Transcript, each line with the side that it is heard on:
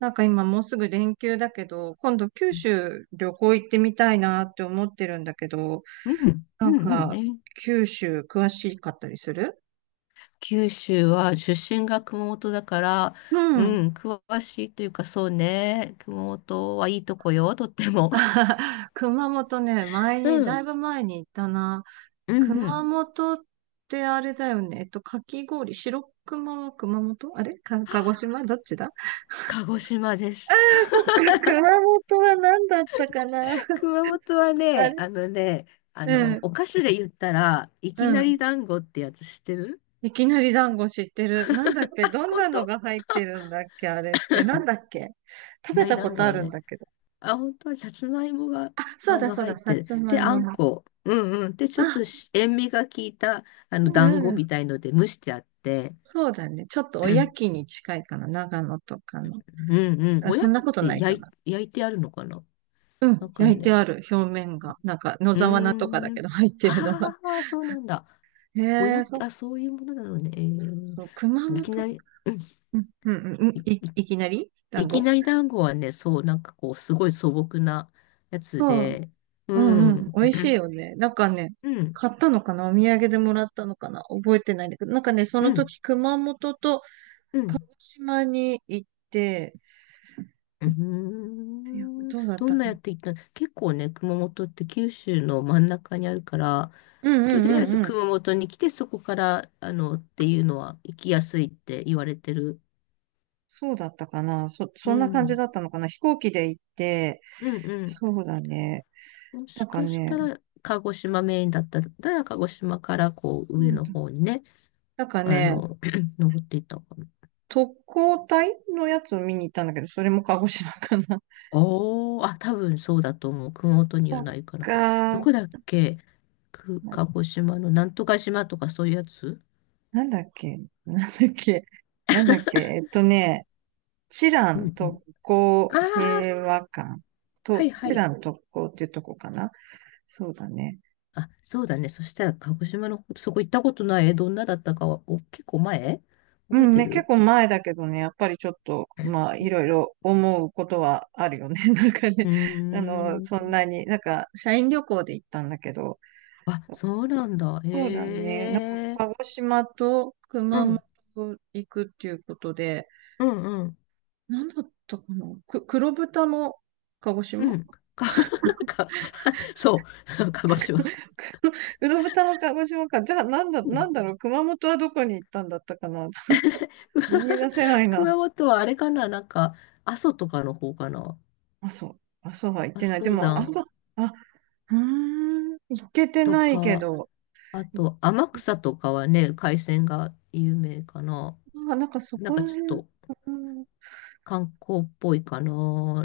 right: 今もうすぐ連休だけど、今度九
left: うん、
right: 州旅行行ってみたいなって思ってるんだけど、
left: うん、
right: な
left: う
right: ん
left: ん
right: か
left: ね。
right: 九州詳しかったりする？
left: 九州は出身が熊本だから、
right: う
left: う
right: ん。
left: ん、詳しいというかそうね。熊本はいいとこよ、とっても。
right: 熊本ね、前 に、
left: う
right: だい
left: ん、
right: ぶ前に行ったな。
left: うん、う
right: 熊
left: ん。
right: 本ってあれだよね。かき氷、白熊は熊本あれか、鹿児島どっちだ？
left: 鹿児島です。
right: そっか、熊本は何だったかな。
left: 熊本は
right: あれ？
left: ね、
right: うん、
left: お菓子で言ったら、いき
right: う
left: なり
right: ん。
left: 団子ってやつ知ってる？
right: いきなり団子知ってる。なんだっけ、ど ん
left: 本
right: な
left: 当
right: の
left: い
right: が入ってるんだっけあれって。なんだっけ、食
left: き
right: べ
left: なり
right: たこ
left: 団
right: と
left: 子
right: あ
left: は
right: るん
left: ね、
right: だけど。
left: あ、本当はさつまいもが、
right: あ、そうだそう
left: 入っ
right: だ。さ
left: てる。
right: つま
left: で、
right: い
left: あ
right: も
left: ん
right: の。
left: こ。うんうん。で、ちょっ
right: あ、
left: とし塩味が効いた、
right: う
left: 団
right: ん
left: 子
right: う
left: み
right: ん。
left: たいので蒸してあって。
right: そうだね。ちょっと お
left: う
right: や
left: ん
right: きに近いかな。長野とかの。
left: うん。
right: あ、
left: おや
right: そんな
left: きっ
right: ことな
left: て
right: いか
left: 焼
right: な。
left: い、焼いてあるのかな
right: う
left: な
right: ん。
left: んか
right: 焼いて
left: ね。
right: ある。表面が。野
left: う
right: 沢菜とかだ
left: ー
right: け
left: ん。
right: ど入ってるのは。
left: ああ、そうなんだ。
right: へ
left: おや
right: え、
left: き、
right: そっか。
left: あ、そういうものなのね。えー、
right: そう、熊
left: いき
right: 本。
left: なり、うん、
right: うん、うん、うん。うん、
left: い、
right: いきなり
left: い
right: 団
left: き
right: 子。
left: なり団子はね、そう、なんかこう、すごい素朴なやつ
right: そう。
left: で。
right: う
left: う
right: んうん。
left: ん。
right: 美味しいよ ね。なんかね、
left: うん。
right: 買ったのかな、お土産でもらったのかな、覚えてないんだけど、なんかね、そ
left: う
right: の
left: ん。
right: 時熊本と
left: う
right: 鹿
left: ん。
right: 児島に行って、
left: うー
right: いや、
left: ん。
right: どうだっ
left: ど
right: た
left: んな
right: か
left: や
right: な。
left: っていったの？結構ね、熊本って九州の真ん中にあるから、
right: うんう
left: とり
right: ん
left: あえ
right: う
left: ず
right: んうん。
left: 熊本に来て、そこから、っていうのは行きやすいって言われてる。
right: そうだったかな、
left: う
right: そんな感じ
left: ん。
right: だったのかな、飛行機で行って、
left: うんうん。
right: そうだね。
left: もし
right: なんか
left: かし
right: ね、
left: たら、鹿児島メインだったら、鹿児島からこう上
right: そう
left: の
right: だ、
left: 方にね、
right: なんか
left: あ
right: ね、
left: の、登っていったのかな。
right: 特攻隊のやつを見に行ったんだけど、それも鹿児島かな。
left: おー、あ、多分そうだと思う。熊本に
right: そ
left: は
right: っ
left: ないから。ど
right: か。
left: こだっけ？く、鹿児島のなんとか島とかそういうやつ。
right: なんだっけ、なんだっけ、なんだっけ、えっとね、チラ
left: う
right: ン
left: んうん、
right: 特
left: あ
right: 攻
left: あ、
right: 平和館
left: はい
right: と、
left: は
right: チ
left: い。
right: ラン特攻っていうとこかな。そうだね。
left: あ、そうだね。そしたら、鹿児島の、そこ行ったことない。え、どんなだったかは、お、結構前
right: う
left: 覚え
right: ん
left: て
right: ね、
left: る？
right: 結構前だけどね、やっぱりちょっと、まあ、いろいろ思うことはあるよね。なんかね、
left: うー
right: あの、そん
left: ん。
right: なに、なんか、社員旅行で行ったんだけど、
left: あ、そうなんだ。
right: そうだね、なんか、
left: へえ。
right: 鹿児島と
left: う
right: 熊
left: ん、
right: 本行くっていうことで、
left: うん、うん、
right: なんだったかな、黒豚も鹿児
left: う
right: 島。
left: ん。か、か、そう、鹿児島。
right: うろぶたの鹿児島か。じゃあ、なんだ、
left: う
right: な
left: ん。
right: んだろう。熊本はどこに行ったんだったかな。思い出 せないな。
left: 熊本はあれかな、なんか、阿蘇とかの方かな。
right: 阿蘇、阿蘇は行っ
left: 阿
right: てない。で
left: 蘇
right: も、阿
left: 山
right: 蘇、あ、うーん、行けて
left: と
right: ないけ
left: か、
right: ど。
left: あと、天草とかはね、海鮮が有名かな。
right: あ、なんかそ
left: なん
right: こら
left: かちょ
right: 辺。
left: っと、
right: うん、
left: 観光っぽいかな。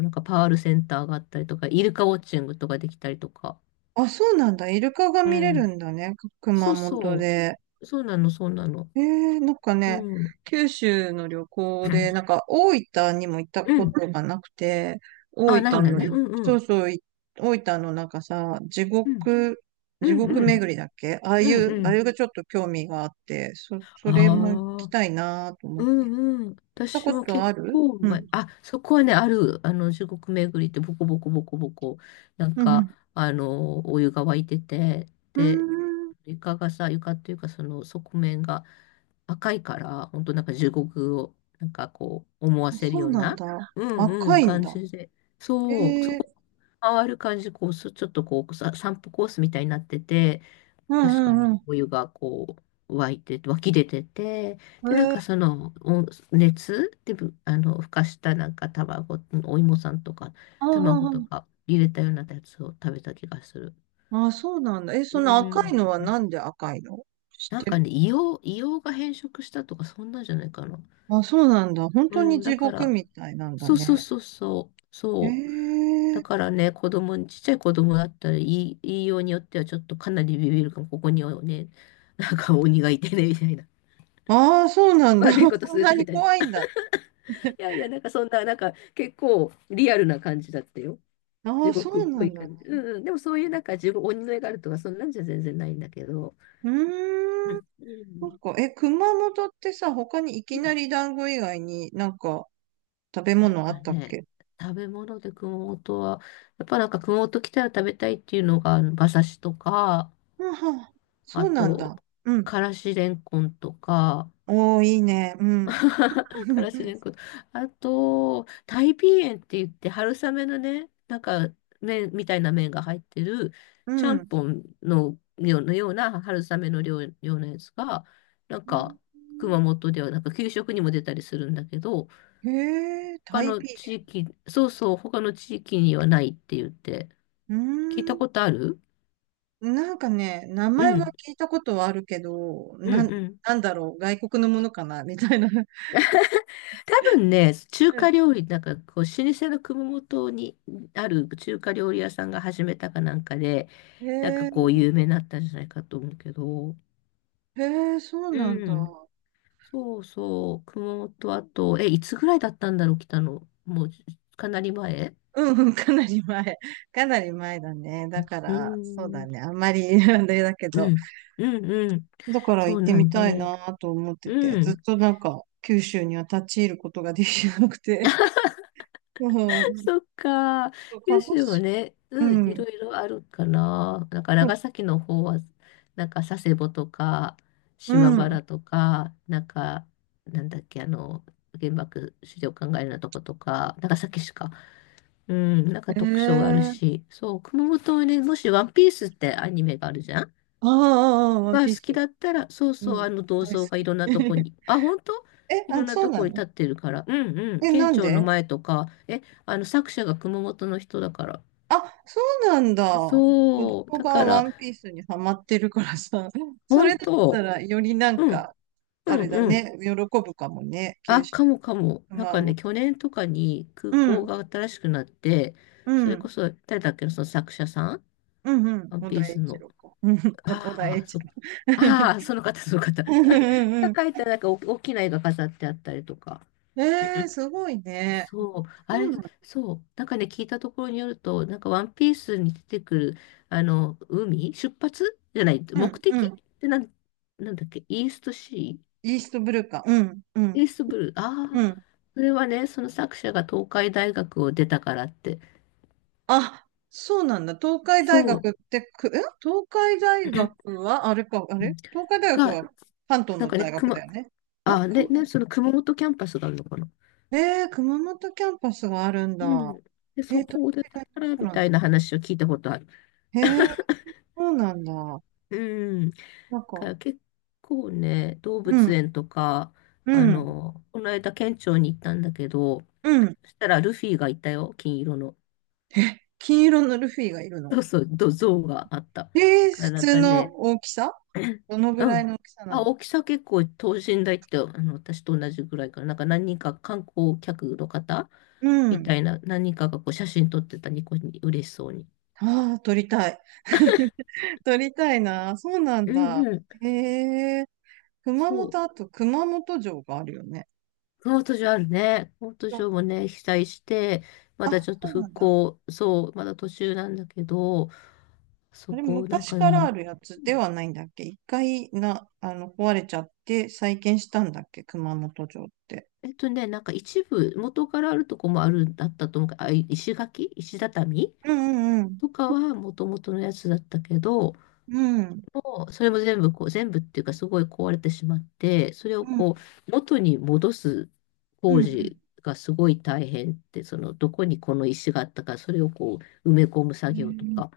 left: なんかパールセンターがあったりとか、イルカウォッチングとかできたりとか。
right: あ、そうなんだ。イルカが
left: う
right: 見れる
left: ん。
right: んだね。
left: そ
right: 熊
left: う
right: 本
left: そ
right: で。
left: う。そうなの、そうなの。
right: ええ、なんかね、
left: うん。
right: 九州の旅行 で、なんか大分にも行った
left: う
right: こ
left: ん。
right: とがなくて、大
left: あ、ない
right: あ、
left: ん
right: 分
left: だ
right: の
left: ね。
right: い、
left: うんう
right: そう
left: ん。
right: そう、大分のなんかさ、地
left: うん。
right: 獄、
left: う
right: 地
left: ん
right: 獄
left: うん。
right: 巡りだっけ、ああ
left: う
right: い
left: ん
right: う、
left: う
right: あれ
left: ん。
right: がちょっと興味があって、それも行き
left: ああ、
right: たいなと思っ
left: う
right: て。
left: んうん。
right: 行った
left: 私
right: こ
left: も
right: と
left: 結
right: ある？
left: 構
right: うん。
left: 前、あ、そこはね、ある、中国巡りってボコボコボコボコ、なん
right: う
left: か、
right: ん。
left: お湯が湧いてて、
right: う
left: で、
right: ん。う
left: 床がさ、床っていうかその側面が赤いから、本当なんか地獄をなんかこう思わ
right: ーん。
left: せる
right: そう
left: よう
right: なん
left: な、
right: だ。
left: うんう
right: 赤
left: ん、
right: いん
left: 感
right: だ。
left: じで。
right: え
left: そう、そこ
right: え、
left: 回る感じ、こう、す、ちょっとこうさ、散歩コースみたいになってて、
right: う
left: 確か
right: んう
left: ね、
right: ん
left: お湯がこう、湧き出てて、で、なん
right: うん。え
left: か
right: え、
left: その、お熱で、ぶあの、ふかしたなんか卵、お芋さんとか、
right: あ
left: 卵
right: あ、
left: と
right: あ
left: か入れたようなやつを食べた気がする。
right: あ、ああそうなんだ。え、
left: う
right: その赤い
left: ん。
right: のはなんで赤いの？知っ
left: なん
right: て
left: かね、
right: る？
left: 硫黄が変色したとか、そんなんじゃないかな。
right: あ、そうなんだ。本当
left: う
right: に
left: ん、だ
right: 地
left: か
right: 獄
left: ら、
right: みたいなんだ
left: そうそうそ
right: ね。
left: うそう、
right: へ
left: そう。
right: え。
left: だからね、子供に、ちっちゃい子供だったら、言いようによってはちょっとかなりビビるかも、ここにはね、なんか鬼がいてね、みたいな。
right: ああ、そうな んだ。
left: 悪いこ と
right: そ
left: す
right: ん
left: る
right: な
left: とみ
right: に
left: たい
right: 怖い
left: な。い
right: んだ。
left: やいや、なんかそんな、なんか結構リアルな感じだったよ。
right: あ
left: 地
right: あ、そ
left: 獄っ
right: う
left: ぽ
right: な
left: い
right: んだ。
left: 感じ。
right: う
left: うんうん、でもそういうなんか地獄、鬼の絵があるとか、そんなんじゃ全然ないんだけど。
right: ー
left: う
right: ん。
left: ん、う
right: そっ
left: ん、
right: か。え、熊本ってさ、他にいきなり団子以外に食べ
left: なん
right: 物あ
left: か
right: ったっ
left: ね、
right: け？
left: 食べ物で熊本は、やっぱなんか熊本来たら食べたいっていうのが、あの馬刺しとか、
right: うん、はあ、
left: あ
right: そうなんだ。
left: と、
right: うん。
left: からしれんこんとか、
right: おー、いいね。う ん。
left: からしれ んこん、あと、タイピーエンって言って春雨のね、なんか麺みたいな麺が入ってる、
right: う
left: ちゃん
right: ん。
left: ぽんのような春雨の量、ようなやつが、なんか熊本ではなんか給食にも出たりするんだけど、
right: へえ、タ
left: 他
right: イ
left: の
right: ピー。
left: 地域、そうそう、他の地域にはないって言って、
right: うー
left: 聞いたこ
right: ん。
left: とある？
right: なんかね、名
left: う
right: 前は
left: ん、
right: 聞いたことはあるけど、
left: うん、うん。
right: なんだろう、外国のものかな、みたいな。
left: 多分ね、中華料理、なんかこう、老舗の熊本にある中華料理屋さんが始めたかなんかで、
right: へ
left: なんか
right: え、
left: こう、有名になったんじゃないかと思うけど、
right: へえ、そうなん
left: う
right: だ。
left: ん、そうそう、熊本あと、え、いつぐらいだったんだろう、来たの。もう、かなり前。
right: うんうん、かなり前。かなり前だね。だか
left: うん、
right: ら、そう
left: う
right: だ
left: ん、
right: ね。あんまり、あれだけど。
left: うん、うん、
right: だから
left: そ
right: 行っ
left: う
right: て
left: な
right: み
left: んで
right: たい
left: ね。
right: なと思ってて、
left: う
right: ずっ
left: ん。
right: となんか、九州には立ち入ることができなくて。うん。
left: そっか。
right: 鹿
left: 九
right: 児
left: 州も
right: 島。
left: ね、
right: う
left: うん、い
right: ん。
left: ろいろあるかな。なんか長崎の方は、なんか佐世保とか、
right: う
left: 島
right: ん。
left: 原とか、なんか、なんだっけ、原爆資料館があるようなとことか、長崎市か。うん、なんか特徴がある
right: ええ、
left: し、そう、熊本はね、もしワンピースってアニメがあるじゃん
right: ああ、ああ、ワン
left: が
right: ピー
left: 好き
right: ス。
left: だったら、そう
right: う
left: そう、
right: ん。
left: あの銅
right: 大好
left: 像がい
right: き。
left: ろんなとこ に、あ、本当
right: え、
left: いろ
right: あ、
left: んな
right: そう
left: とこ
right: な
left: に
right: の？
left: 立ってるから、うんうん、
right: え、な
left: 県
right: ん
left: 庁の
right: で？
left: 前とか、え、あの作者が熊本の人だから。
right: あ、そうなんだ。子
left: そう、
right: 供
left: だ
right: が
left: か
right: ワ
left: ら、
right: ンピースにハマってるからさ、そ
left: 本
right: れだった
left: 当、
right: らよりなん
left: うん、
right: か、
left: う
right: あれ
left: ん、
right: だ
left: うん。
right: ね、喜ぶかもね、九
left: あ、
right: 州、
left: かもかも。なん
right: 熊
left: かね、
right: 本。
left: 去年とかに空
right: う
left: 港
right: ん、
left: が新しくなって、
right: う
left: それこ
right: ん、
left: そ、誰だっけな、その作者さん
right: うん、うん、
left: ワン
right: 小
left: ピー
right: 田栄
left: ス
right: 一
left: の。
right: 郎か。うん、お小田栄
left: ああ、
right: 一
left: そっ
right: 郎。
left: か。ああ、その方、その方。
right: うん う
left: が
right: んう
left: 描いたなんかお大きな絵が飾ってあったりとか。
right: ん。えー、すごいね。
left: そう、
right: そ
left: あ
right: う
left: れ、
right: なの。
left: そう、なんかね、聞いたところによると、なんかワンピースに出てくる、海、出発じゃない、
right: う
left: 目
right: ん、う
left: 的
right: ん。
left: で、なんだっけ、
right: イーストブルーか。うん、うん、
left: イーストブルー、
right: う
left: ああ、
right: ん。
left: それはね、その作者が東海大学を出たからって、
right: あ、そうなんだ。東海大学
left: そう、
right: って東海大学 は、あれか、あ
left: う
right: れ
left: ん、
right: 東海大学
left: が、
right: は関東
left: なん
right: の
left: かね、
right: 大学だよね。
left: あ
right: か
left: あ、で、ね、その熊本キャンパスがあるのかな。
right: えー、熊本キャンパスがあるん
left: う
right: だ。
left: ん。で、
right: え
left: そ
right: ー、東
left: こを出た
right: 海大
left: か
right: の
left: ら、
right: 人
left: み
right: なんだ。
left: たいな話を聞いたことある。
right: えー、そうなんだ。
left: うん。
right: なん
left: か
right: か、
left: ら結構ね、動
right: う
left: 物
right: ん、
left: 園とか、
right: うん、
left: この間県庁に行ったんだけど、
right: うん。
left: そしたらルフィがいたよ、金色の。
right: 金色のルフィがいるの？
left: そうそう、ど像があった。
right: えー、
left: から
right: 普
left: なん
right: 通
left: か
right: の
left: ね、
right: 大きさ？どのぐ
left: う
right: らいの
left: ん。
right: 大きさな
left: あ、
right: の？
left: 大きさ結構等身大って、私と同じぐらいかな。なんか何人か観光客の方
right: う
left: み
right: ん。
left: たいな、何人かがこう写真撮ってたニコに嬉しそうに。
right: ああ、撮りたい。撮りたいな。そうなん
left: うん
right: だ。
left: うん。
right: へえ。熊
left: そ
right: 本、あ
left: う。
right: と熊本城があるよね。
left: コート上あるね。コート
right: あ、
left: 上もね、被災して、まだちょっと
right: そうな
left: 復
right: んだ。
left: 興、そう、まだ途中なんだけど、そ
right: あれ、
left: こ、なん
right: 昔
left: か
right: からあ
left: ね、
right: るやつではないんだっけ、一回な、あの、壊れちゃって再建したんだっけ、熊本城って。
left: えっとね、なんか一部、元からあるとこもあるんだったと思うけど、あ、い石垣、石畳
right: うんうん
left: とかは元々のやつだったけど、
right: うん。うん。
left: もうそれも全部こう、全部っていうかすごい壊れてしまって、それを
right: う
left: こ
right: ん。
left: う、元に戻す
right: う
left: 工
right: んう
left: 事がすごい大変って、その、どこにこの石があったか、それをこう、埋め込む作業と
right: ん。へえ、
left: か。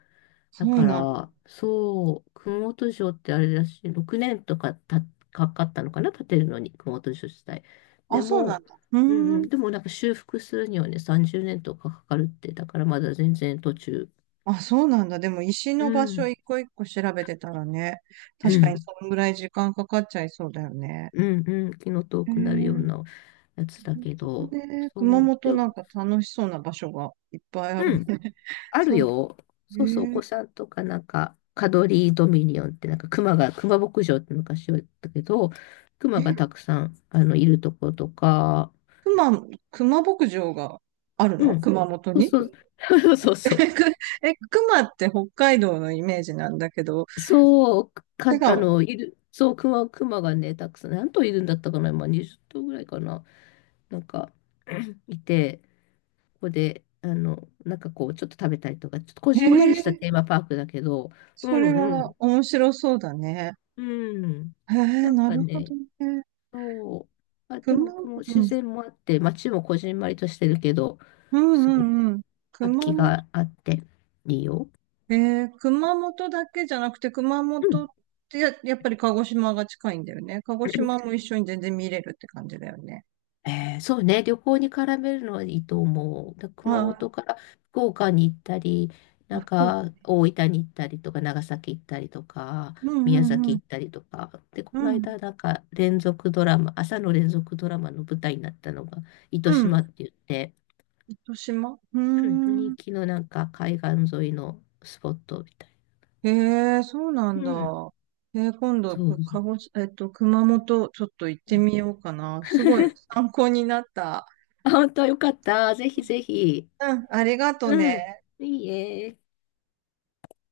right: そ
left: だ
right: う
left: か
right: なんだ。
left: ら、そう、熊本城ってあれだし、6年とかかかったのかな、建てるのに、熊本城自体。
right: あ、
left: で
right: そうなん
left: も、
right: だ。う
left: うんう
right: ーん。
left: ん、でもなんか修復するにはね、30年とかかかるって、だからまだ全然途中。
right: あ、そうなんだ。でも石
left: う
right: の場所
left: ん、
right: 一個一個調べてたらね、
left: う
right: 確かに
left: ん、
right: そのぐらい時間かかっちゃいそうだよね。
left: うん、うん、気の遠
right: へ
left: くなるよう
right: え。
left: なやつだけど、
right: で、熊
left: そう、
right: 本
left: で
right: なん
left: も、
right: か楽しそうな場所がいっぱいある
left: う
right: ね。
left: ん、 あ
right: そ
left: る
right: う。
left: よ。
right: え
left: そうそう、お
right: ー、
left: 子さんとかなんか、カドリードミニオンってなんか、熊が、熊牧場って昔は言ったけど、熊が
right: え、
left: たくさん、いるところとか、
right: 熊、熊牧場があるの、
left: うん。
right: 熊本
left: そう
right: に？
left: そう、そう
right: え、
left: そう。
right: くえ、熊って北海道のイメージなんだけど、
left: そう、か、
right: 違う？
left: いる、そう、熊がね、たくさん、何頭いるんだったかな、今20頭ぐらいかな、なんか、いて、ここで、なんかこう、ちょっと食べたりとか、ちょっとこ
right: え
left: じんまり
right: ー、
left: したテーマパークだけど、う
right: それ
left: んう
right: は
left: ん、
right: 面白そうだね。
left: うん。
right: え
left: な
right: ー、
left: ん
right: な
left: か
right: るほど
left: ね、
right: ね。
left: そう。あ、で
right: 熊、
left: も、この
right: う
left: 自
right: ん、
left: 然もあって、街もこじんまりとしてるけど、
right: うん
left: す
right: う
left: ごく
right: んうん。
left: 活
right: 熊、
left: 気があって、いいよ。
right: えー、熊本だけじゃなくて、熊
left: うん。
right: 本ってやっぱり鹿児島が近いんだよね。鹿児島も一緒に全然見れるって感じだよね。
left: えー、そうね、旅行に絡めるのはいいと思う。だ熊
right: ああ、
left: 本から福岡に行ったり、なん
right: そうか
left: か
right: ね。
left: 大分に行ったりとか、長崎行ったりとか、
right: うんう
left: 宮
right: んう
left: 崎
right: ん。
left: 行ったりとか。で、こ
right: う
left: の
right: ん。
left: 間、なんか連続ドラマ、朝の連続ドラマの舞台になったのが、糸
right: う
left: 島
right: ん。
left: って言って、
right: 糸島、うー
left: うん、人
right: ん。
left: 気のなんか海岸沿いのスポットみたいな。
right: へえ、そうなん
left: う
right: だ。
left: ん。
right: えー、今度、
left: そう。
right: 鹿児島、えっと、熊本、ちょっと行ってみ ようかな。すごい参考になった。
left: あ、本当よかった。ぜひぜひ。
right: うん、ありがと
left: うん。
right: ね。
left: いいえ。